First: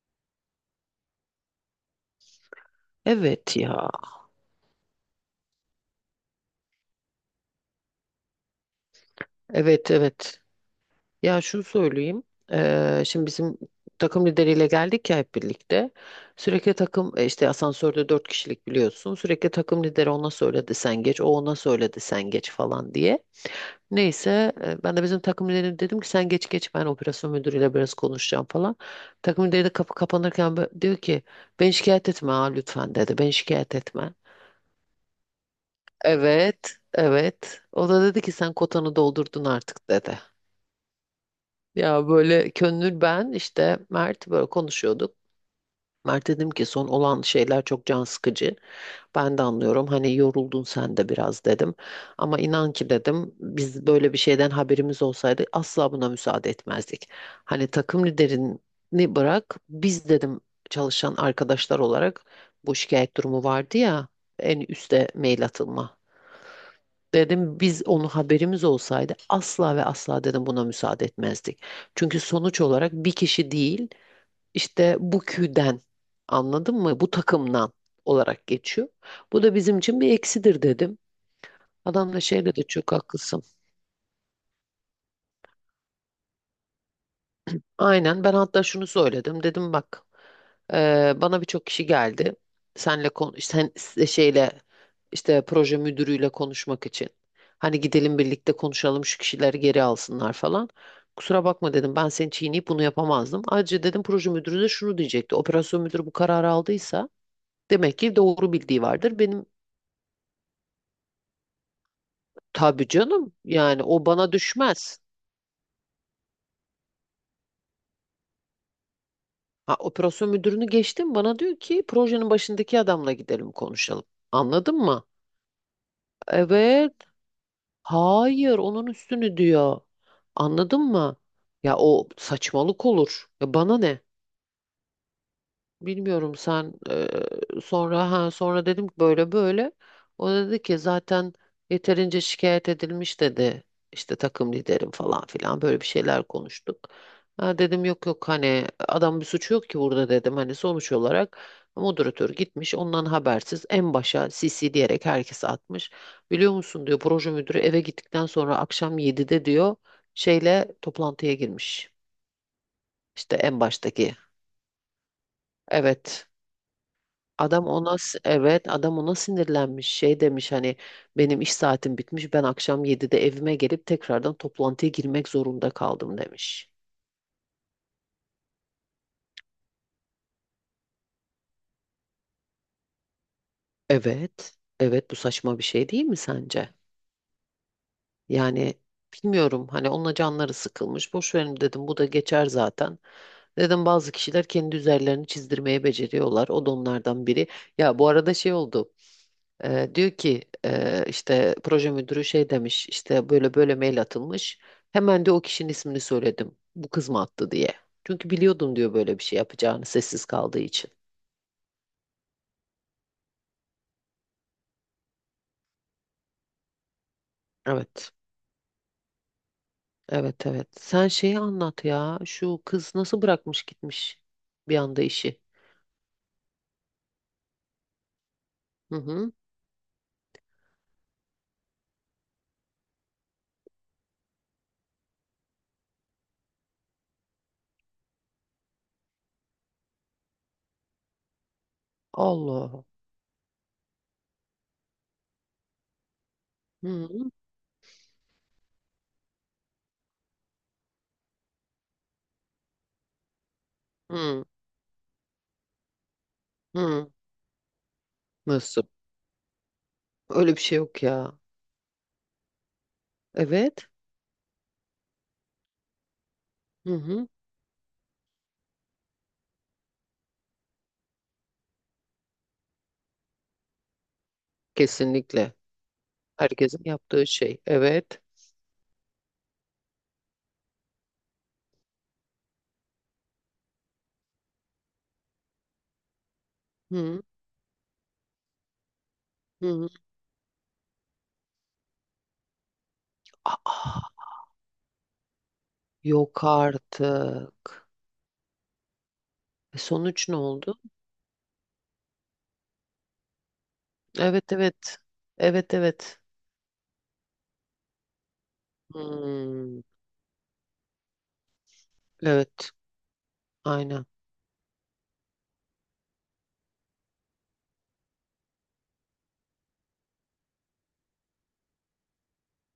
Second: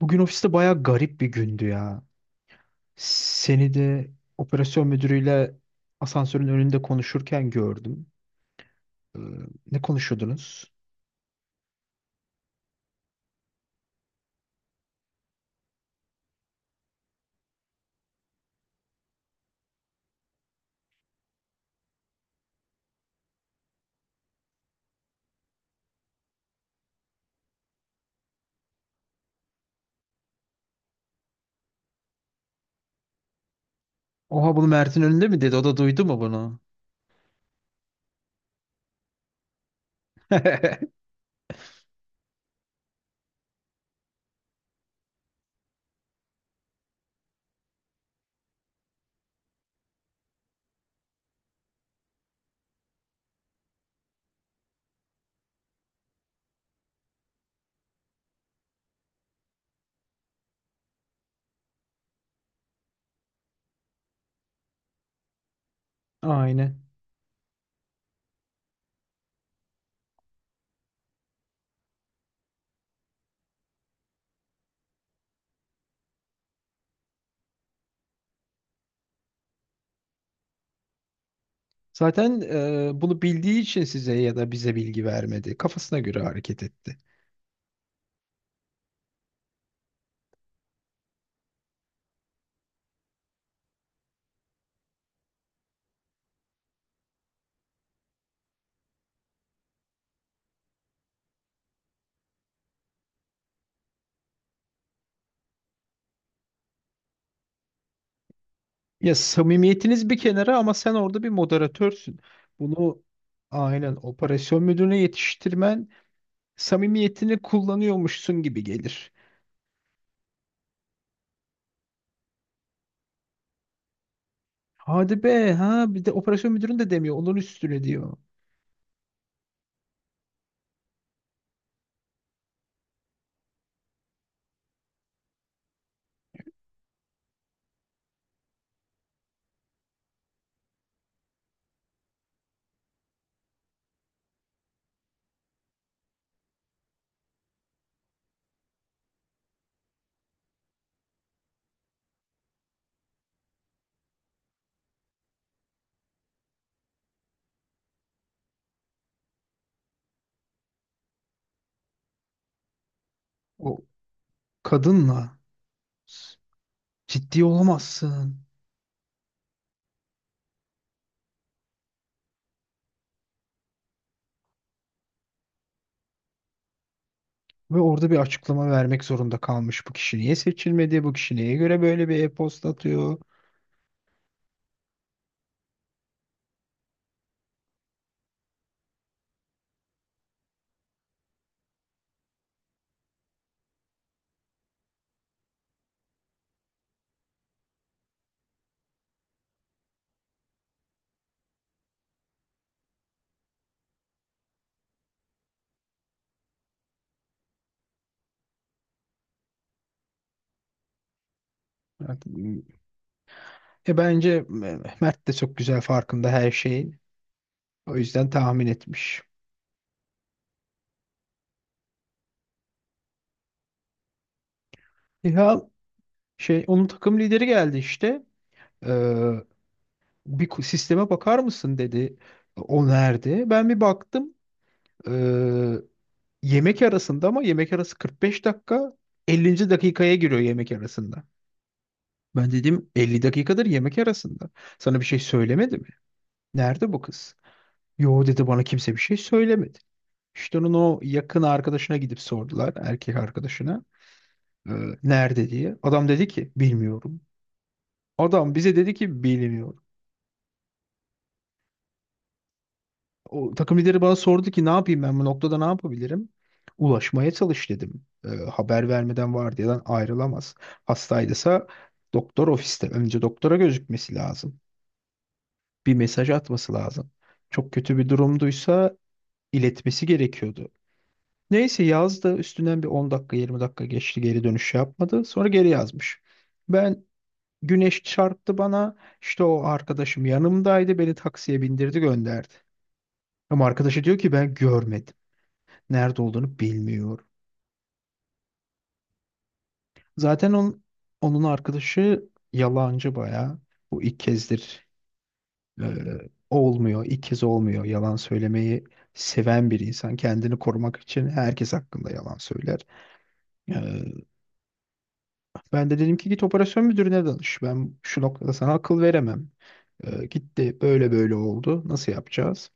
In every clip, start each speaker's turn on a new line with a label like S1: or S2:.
S1: Bugün ofiste bayağı garip bir gündü ya.
S2: Evet
S1: Seni
S2: ya.
S1: de operasyon müdürüyle asansörün önünde konuşurken gördüm. Ee, ne
S2: Evet evet.
S1: konuşuyordunuz?
S2: Ya şunu söyleyeyim. Şimdi bizim takım lideriyle geldik ya hep birlikte. Sürekli takım işte asansörde dört kişilik biliyorsun. Sürekli takım lideri ona söyledi sen geç. O ona söyledi sen geç falan diye. Neyse ben de bizim takım liderine dedim ki sen geç geç ben operasyon müdürüyle biraz konuşacağım falan. Takım lideri de kapı kapanırken diyor ki ben şikayet etme ha lütfen dedi. Ben şikayet etme.
S1: Oha, bunu Mert'in önünde mi dedi? O da duydu mu bunu?
S2: Evet, evet. O da dedi ki sen kotanı doldurdun artık dedi. Ya böyle Könül ben işte Mert böyle konuşuyorduk. Mert dedim ki son olan şeyler çok can sıkıcı. Ben de anlıyorum hani yoruldun sen de biraz dedim. Ama inan ki dedim biz böyle bir şeyden haberimiz olsaydı asla buna müsaade etmezdik. Hani takım liderini bırak biz dedim çalışan arkadaşlar olarak bu şikayet durumu vardı ya en üste mail atılma.
S1: Aynen.
S2: Dedim biz onu haberimiz olsaydı asla ve asla dedim buna müsaade etmezdik. Çünkü sonuç olarak bir kişi değil işte bu küden anladın mı? Bu takımdan olarak geçiyor. Bu da bizim için bir eksidir dedim. Adam da
S1: Zaten
S2: şey dedi çok
S1: bunu
S2: haklısın.
S1: bildiği için size ya da bize bilgi vermedi. Kafasına göre hareket etti.
S2: Aynen ben hatta şunu söyledim dedim bak bana birçok kişi geldi senle kon sen şeyle işte proje müdürüyle konuşmak için hani gidelim birlikte konuşalım şu kişileri geri alsınlar falan kusura bakma dedim ben seni çiğneyip bunu yapamazdım ayrıca dedim proje müdürü de şunu diyecekti operasyon müdürü bu kararı aldıysa demek ki doğru bildiği
S1: Ya,
S2: vardır benim
S1: samimiyetiniz bir kenara ama sen orada bir moderatörsün.
S2: tabii
S1: Bunu
S2: canım yani
S1: aynen
S2: o bana
S1: operasyon müdürüne
S2: düşmez
S1: yetiştirmen samimiyetini kullanıyormuşsun gibi gelir.
S2: ha, operasyon müdürünü geçtim bana diyor ki projenin başındaki adamla gidelim konuşalım anladın mı?
S1: Hadi be ha, bir de operasyon müdürün de
S2: Evet.
S1: demiyor. Onun üstüne diyor.
S2: Hayır, onun üstünü diyor. Anladın mı? Ya o saçmalık olur. Ya bana ne? Bilmiyorum sen sonra ha sonra dedim ki böyle böyle. O da dedi ki zaten yeterince şikayet edilmiş dedi. İşte takım liderim falan filan böyle bir şeyler konuştuk. Ha dedim yok yok hani adam bir suçu yok ki burada dedim. Hani sonuç olarak moderatör gitmiş ondan habersiz en başa CC diyerek herkese atmış. Biliyor musun diyor proje müdürü eve gittikten sonra akşam 7'de diyor şeyle toplantıya girmiş. İşte en
S1: O
S2: baştaki.
S1: kadınla
S2: Evet.
S1: ciddi
S2: Adam ona
S1: olamazsın.
S2: evet adam ona sinirlenmiş şey demiş hani benim iş saatim bitmiş ben akşam 7'de evime gelip tekrardan toplantıya girmek zorunda kaldım demiş.
S1: Ve orada bir açıklama vermek zorunda kalmış. Bu kişi niye seçilmedi? Bu kişi neye göre böyle bir e-posta atıyor?
S2: Evet evet bu saçma bir şey değil mi sence? Yani bilmiyorum hani onunla canları sıkılmış boş verin dedim bu da geçer zaten. Dedim bazı kişiler kendi üzerlerini çizdirmeyi beceriyorlar o da onlardan biri. Ya bu arada şey oldu. Diyor ki işte proje müdürü şey demiş işte böyle böyle mail atılmış. Hemen de o kişinin ismini söyledim. Bu kız mı attı diye. Çünkü biliyordum diyor böyle bir şey yapacağını sessiz kaldığı için.
S1: Yani, bence Mert de çok güzel farkında her şeyin. O
S2: Evet.
S1: yüzden tahmin etmiş.
S2: Evet evet. Sen şeyi anlat ya. Şu kız nasıl bırakmış gitmiş bir anda işi.
S1: Ya şey, onun takım lideri geldi işte.
S2: Hı
S1: Ee,
S2: hı.
S1: bir sisteme bakar mısın dedi. O nerede? Ben bir baktım. Ee, yemek arasında, ama yemek arası 45 dakika, 50. dakikaya giriyor yemek arasında. Ben
S2: Allah.
S1: dedim 50 dakikadır yemek arasında. Sana bir şey söylemedi mi?
S2: Hı
S1: Nerede bu
S2: hı.
S1: kız? Yo dedi, bana kimse bir şey söylemedi. İşte onun o yakın arkadaşına gidip sordular, erkek arkadaşına.
S2: Hı
S1: Ee, nerede diye. Adam dedi ki
S2: hı.
S1: bilmiyorum. Adam bize
S2: Nasıl?
S1: dedi ki bilmiyorum.
S2: Öyle bir şey yok ya.
S1: O takım
S2: Evet.
S1: lideri bana sordu ki ne yapayım, ben bu noktada ne yapabilirim?
S2: Hı hı.
S1: Ulaşmaya çalış dedim. Haber vermeden vardiyadan ayrılamaz. Hastaydısa doktor ofiste, önce doktora gözükmesi lazım.
S2: Kesinlikle.
S1: Bir mesaj atması
S2: Herkesin
S1: lazım.
S2: yaptığı şey.
S1: Çok kötü bir
S2: Evet.
S1: durumduysa iletmesi gerekiyordu. Neyse, yazdı üstünden bir 10 dakika 20 dakika geçti, geri dönüş yapmadı. Sonra geri yazmış. Ben
S2: Hı
S1: güneş çarptı bana, işte o
S2: hı.
S1: arkadaşım yanımdaydı, beni taksiye bindirdi gönderdi. Ama arkadaşı diyor
S2: Aa.
S1: ki ben görmedim. Nerede
S2: Yok
S1: olduğunu bilmiyor.
S2: artık. E, sonuç ne
S1: Zaten
S2: oldu?
S1: onun arkadaşı yalancı bayağı. Bu ilk
S2: Evet
S1: kezdir
S2: evet. Evet
S1: e,
S2: evet.
S1: olmuyor. İlk kez olmuyor. Yalan söylemeyi seven bir
S2: Hmm,
S1: insan. Kendini korumak için herkes hakkında yalan
S2: evet.
S1: söyler. E,
S2: Aynen.
S1: ben de dedim ki git operasyon müdürüne danış. Ben şu noktada sana akıl veremem. Gitti böyle böyle oldu. Nasıl yapacağız?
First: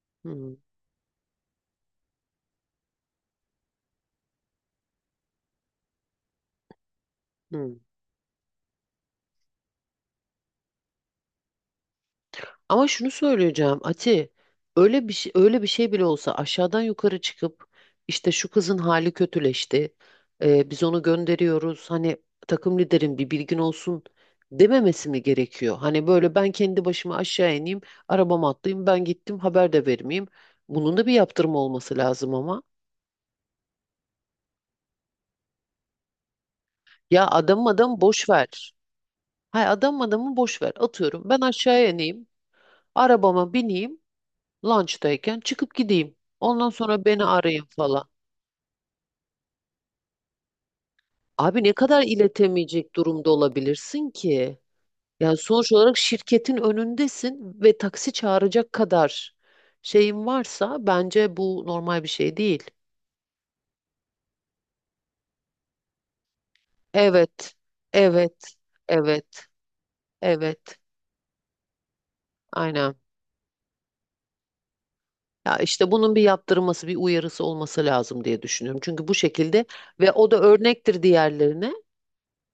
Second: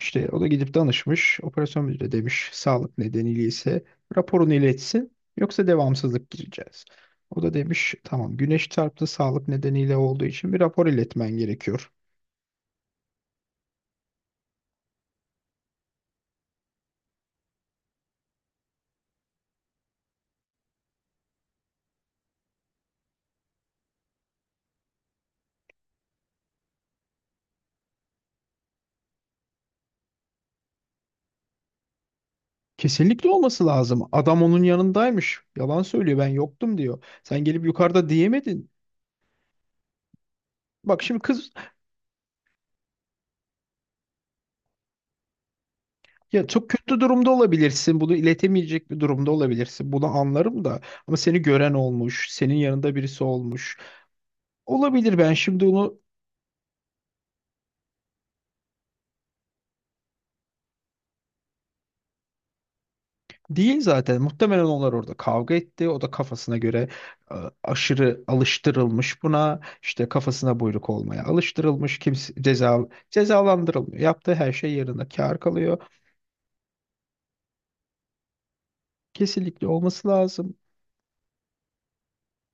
S1: İşte o da
S2: Hmm,
S1: gidip danışmış. Operasyon müdürü demiş sağlık nedeniyle ise raporunu iletsin, yoksa devamsızlık gireceğiz. O da
S2: hmm.
S1: demiş tamam, güneş çarptı, sağlık nedeniyle olduğu için bir rapor iletmen gerekiyor.
S2: Ama şunu söyleyeceğim Ati. Öyle bir şey, öyle bir şey bile olsa aşağıdan yukarı çıkıp işte şu kızın hali kötüleşti. Biz onu gönderiyoruz. Hani takım liderin bir bilgin olsun dememesi mi gerekiyor? Hani böyle ben kendi başıma aşağı ineyim, arabama atlayayım, ben gittim haber de vermeyeyim. Bunun da bir yaptırım olması lazım ama.
S1: Kesinlikle olması lazım. Adam onun yanındaymış. Yalan söylüyor, ben yoktum diyor.
S2: Ya
S1: Sen gelip
S2: adam adam
S1: yukarıda
S2: boş
S1: diyemedin.
S2: ver. Hay adam adamı boş ver.
S1: Bak şimdi
S2: Atıyorum ben
S1: kız,
S2: aşağıya ineyim. Arabama bineyim. Lunch'tayken çıkıp gideyim.
S1: ya çok
S2: Ondan
S1: kötü
S2: sonra beni
S1: durumda
S2: arayın
S1: olabilirsin.
S2: falan.
S1: Bunu iletemeyecek bir durumda olabilirsin. Bunu anlarım da, ama seni
S2: Abi ne
S1: gören
S2: kadar
S1: olmuş, senin yanında
S2: iletemeyecek
S1: birisi
S2: durumda
S1: olmuş.
S2: olabilirsin ki?
S1: Olabilir, ben
S2: Yani
S1: şimdi
S2: sonuç olarak
S1: onu.
S2: şirketin önündesin ve taksi çağıracak kadar şeyin varsa bence bu normal bir şey değil.
S1: Değil zaten. Muhtemelen onlar orada kavga etti. O da kafasına göre e,
S2: Evet.
S1: aşırı
S2: Evet.
S1: alıştırılmış
S2: Evet.
S1: buna. İşte kafasına
S2: Evet.
S1: buyruk olmaya alıştırılmış. Kimse ceza
S2: Aynen.
S1: cezalandırılmıyor. Yaptığı her şey yerine kâr
S2: Ya
S1: kalıyor.
S2: işte bunun bir yaptırılması, bir uyarısı olması lazım diye düşünüyorum. Çünkü bu şekilde
S1: Kesinlikle olması
S2: ve o da
S1: lazım.
S2: örnektir diğerlerine.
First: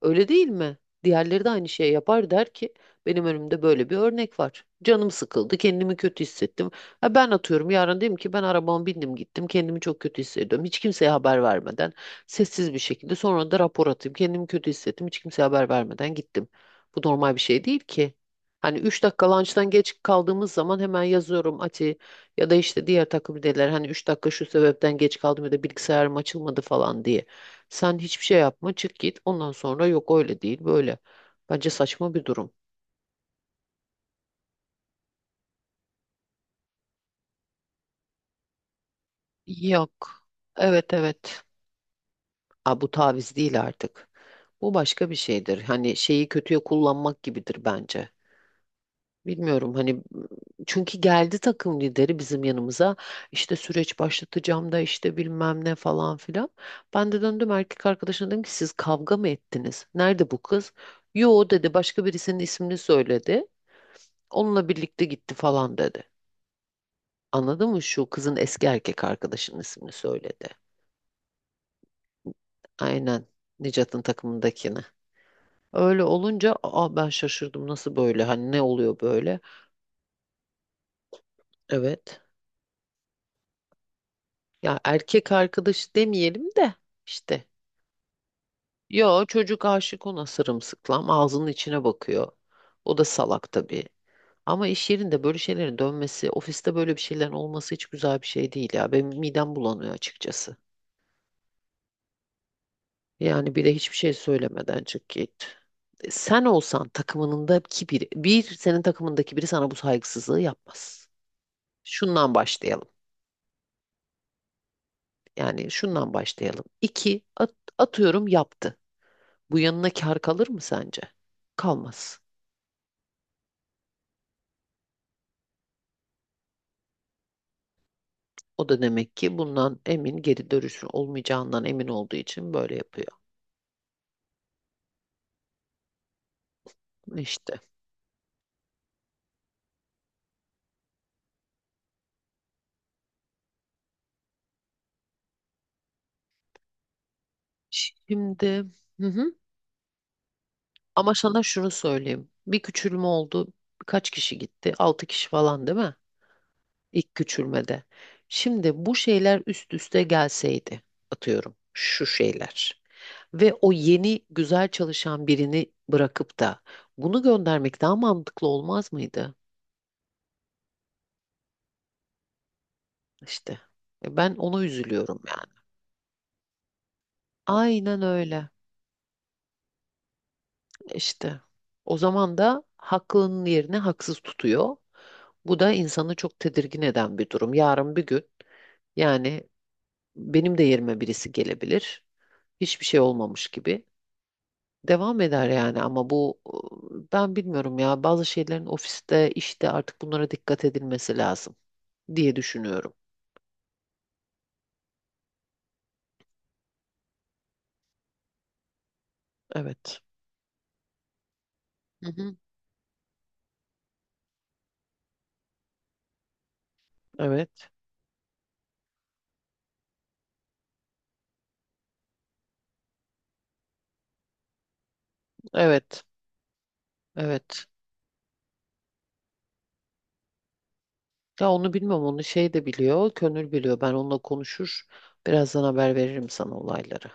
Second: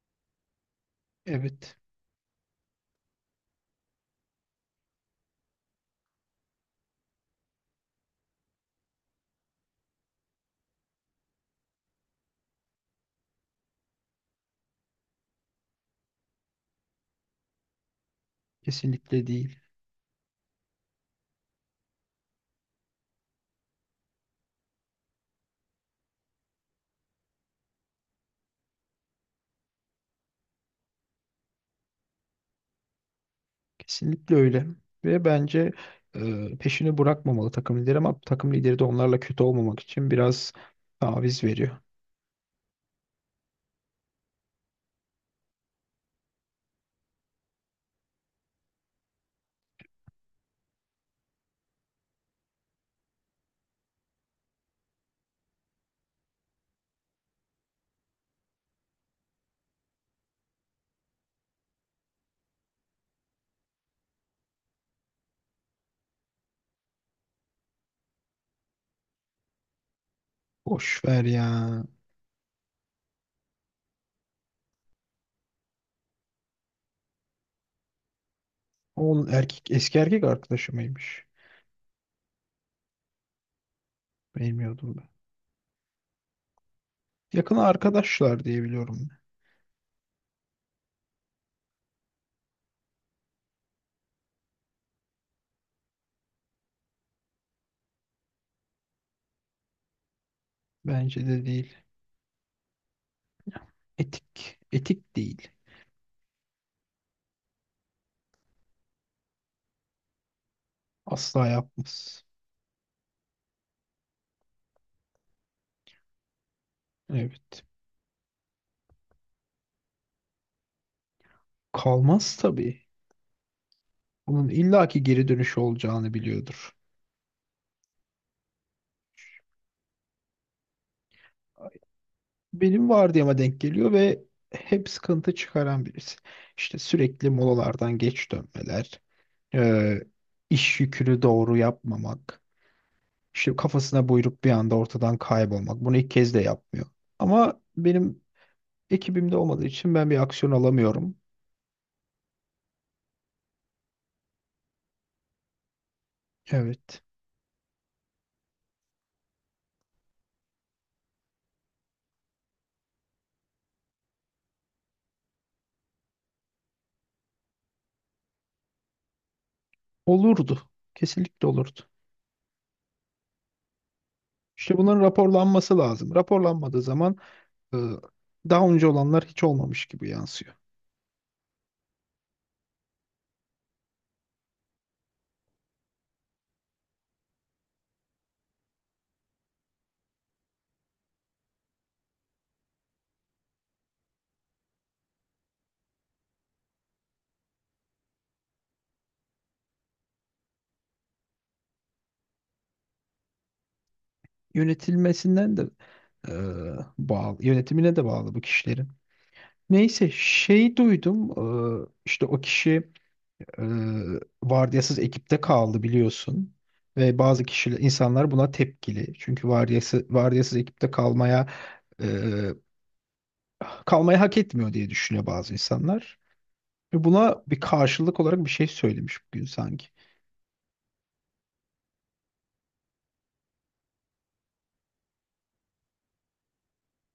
S2: Öyle değil mi? Diğerleri de aynı
S1: Evet.
S2: şeyi yapar der ki benim önümde böyle bir örnek var. Canım sıkıldı, kendimi kötü hissettim. Ha ben atıyorum yarın dedim ki ben arabama bindim gittim, kendimi çok kötü hissediyorum. Hiç kimseye haber vermeden sessiz bir şekilde sonra da rapor atayım. Kendimi kötü hissettim, hiç kimseye haber vermeden gittim. Bu normal bir şey değil ki. Hani 3
S1: Kesinlikle
S2: dakika
S1: değil.
S2: lunchtan geç kaldığımız zaman hemen yazıyorum Ati ya da işte diğer takım liderler hani 3 dakika şu sebepten geç kaldım ya da bilgisayarım açılmadı falan diye. Sen hiçbir şey yapma, çık git. Ondan sonra yok öyle değil, böyle. Bence saçma bir durum.
S1: Kesinlikle öyle. Ve bence peşini bırakmamalı takım lideri, ama takım lideri de onlarla kötü olmamak için
S2: Yok.
S1: biraz
S2: Evet
S1: taviz
S2: evet.
S1: veriyor.
S2: Aa, bu taviz değil artık. Bu başka bir şeydir. Hani şeyi kötüye kullanmak gibidir bence. Bilmiyorum hani çünkü geldi takım lideri bizim yanımıza işte süreç başlatacağım da işte bilmem ne falan filan. Ben de döndüm erkek arkadaşına dedim ki siz kavga mı ettiniz? Nerede bu kız? Yo dedi başka birisinin ismini söyledi. Onunla birlikte gitti falan dedi. Anladın mı? Şu kızın eski erkek arkadaşının ismini söyledi.
S1: Boş ver ya.
S2: Aynen. Nicat'ın takımındakini. Öyle olunca aa ben şaşırdım nasıl böyle hani ne oluyor
S1: Onun
S2: böyle?
S1: eski erkek arkadaşı mıymış?
S2: Evet. Ya
S1: Bilmiyordum ben.
S2: erkek arkadaş demeyelim de işte.
S1: Yakın arkadaşlar diye biliyorum.
S2: Yo çocuk aşık ona sırımsıklam ağzının içine bakıyor. O da salak tabii. Ama iş yerinde böyle şeylerin dönmesi, ofiste böyle bir şeylerin olması hiç güzel bir şey değil ya. Benim midem bulanıyor açıkçası.
S1: Ben. Bence de değil.
S2: Yani bir de hiçbir şey
S1: Etik.
S2: söylemeden çık
S1: Etik değil.
S2: git. E, Sen olsan takımındaki biri, bir senin takımındaki biri sana bu saygısızlığı yapmaz.
S1: Asla yapmaz.
S2: Şundan başlayalım. Yani şundan başlayalım. İki,
S1: Evet.
S2: atıyorum yaptı. Bu yanına kar kalır mı sence? Kalmaz.
S1: Kalmaz tabii. Bunun illaki geri dönüşü olacağını biliyordur.
S2: O da demek ki bundan emin, geri dönüşü olmayacağından emin olduğu için böyle
S1: Benim
S2: yapıyor.
S1: vardiyama denk geliyor ve hep sıkıntı çıkaran birisi. İşte sürekli
S2: İşte.
S1: molalardan geç dönmeler, e, iş yükünü doğru yapmamak, işte kafasına buyruk bir anda ortadan kaybolmak. Bunu ilk kez de yapmıyor. Ama benim
S2: Şimdi hı hı.
S1: ekibimde olmadığı için ben bir aksiyon
S2: Ama
S1: alamıyorum.
S2: sana şunu söyleyeyim. Bir küçülme oldu. Kaç kişi gitti? Altı kişi falan değil mi?
S1: Evet.
S2: İlk küçülmede. Şimdi bu şeyler üst üste gelseydi atıyorum şu şeyler ve o yeni güzel çalışan birini bırakıp da bunu göndermek daha mantıklı olmaz mıydı?
S1: Olurdu. Kesinlikle olurdu.
S2: İşte ben ona
S1: İşte bunların
S2: üzülüyorum yani.
S1: raporlanması lazım. Raporlanmadığı zaman e,
S2: Aynen öyle.
S1: daha önce olanlar hiç olmamış gibi yansıyor.
S2: İşte. O zaman da haklının yerine haksız tutuyor. Bu da insanı çok tedirgin eden bir durum. Yarın bir gün yani benim de yerime birisi gelebilir. Hiçbir şey olmamış gibi devam eder yani ama bu ben bilmiyorum ya bazı şeylerin ofiste işte artık bunlara dikkat edilmesi lazım diye düşünüyorum.
S1: Yönetilmesinden de e, bağlı, yönetimine de bağlı bu kişilerin.
S2: Evet.
S1: Neyse şey duydum,
S2: Hı
S1: işte
S2: hı.
S1: o kişi vardiyasız ekipte kaldı biliyorsun, ve bazı
S2: Evet.
S1: insanlar buna tepkili, çünkü vardiyasız ekipte kalmaya eee, kalmayı hak etmiyor diye düşünüyor bazı
S2: Evet.
S1: insanlar, ve buna bir
S2: Evet.
S1: karşılık olarak bir şey söylemiş bugün sanki.
S2: Ya onu bilmem onu şey de biliyor, Könül biliyor. Ben onunla konuşur. Birazdan haber veririm sana olayları.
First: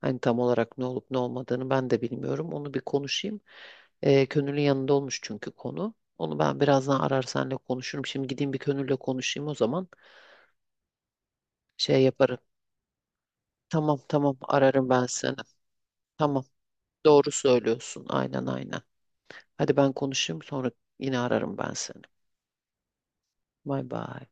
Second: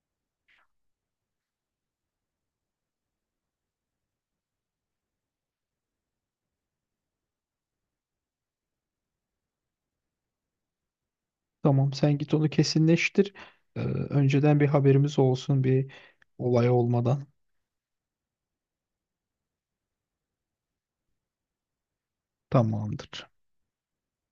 S2: Hani tam olarak ne olup ne olmadığını ben de bilmiyorum. Onu bir konuşayım. Könül'ün yanında olmuş çünkü konu. Onu ben birazdan arar senle konuşurum. Şimdi gideyim bir Könül'le konuşayım o zaman.
S1: Tamam,
S2: Şey
S1: sen git
S2: yaparım.
S1: onu kesinleştir. Eee,
S2: Tamam tamam
S1: önceden bir
S2: ararım ben
S1: haberimiz
S2: seni.
S1: olsun, bir
S2: Tamam
S1: olay olmadan.
S2: doğru söylüyorsun aynen aynen. Hadi ben konuşayım sonra yine ararım ben seni.
S1: Tamamdır.
S2: Bay bay.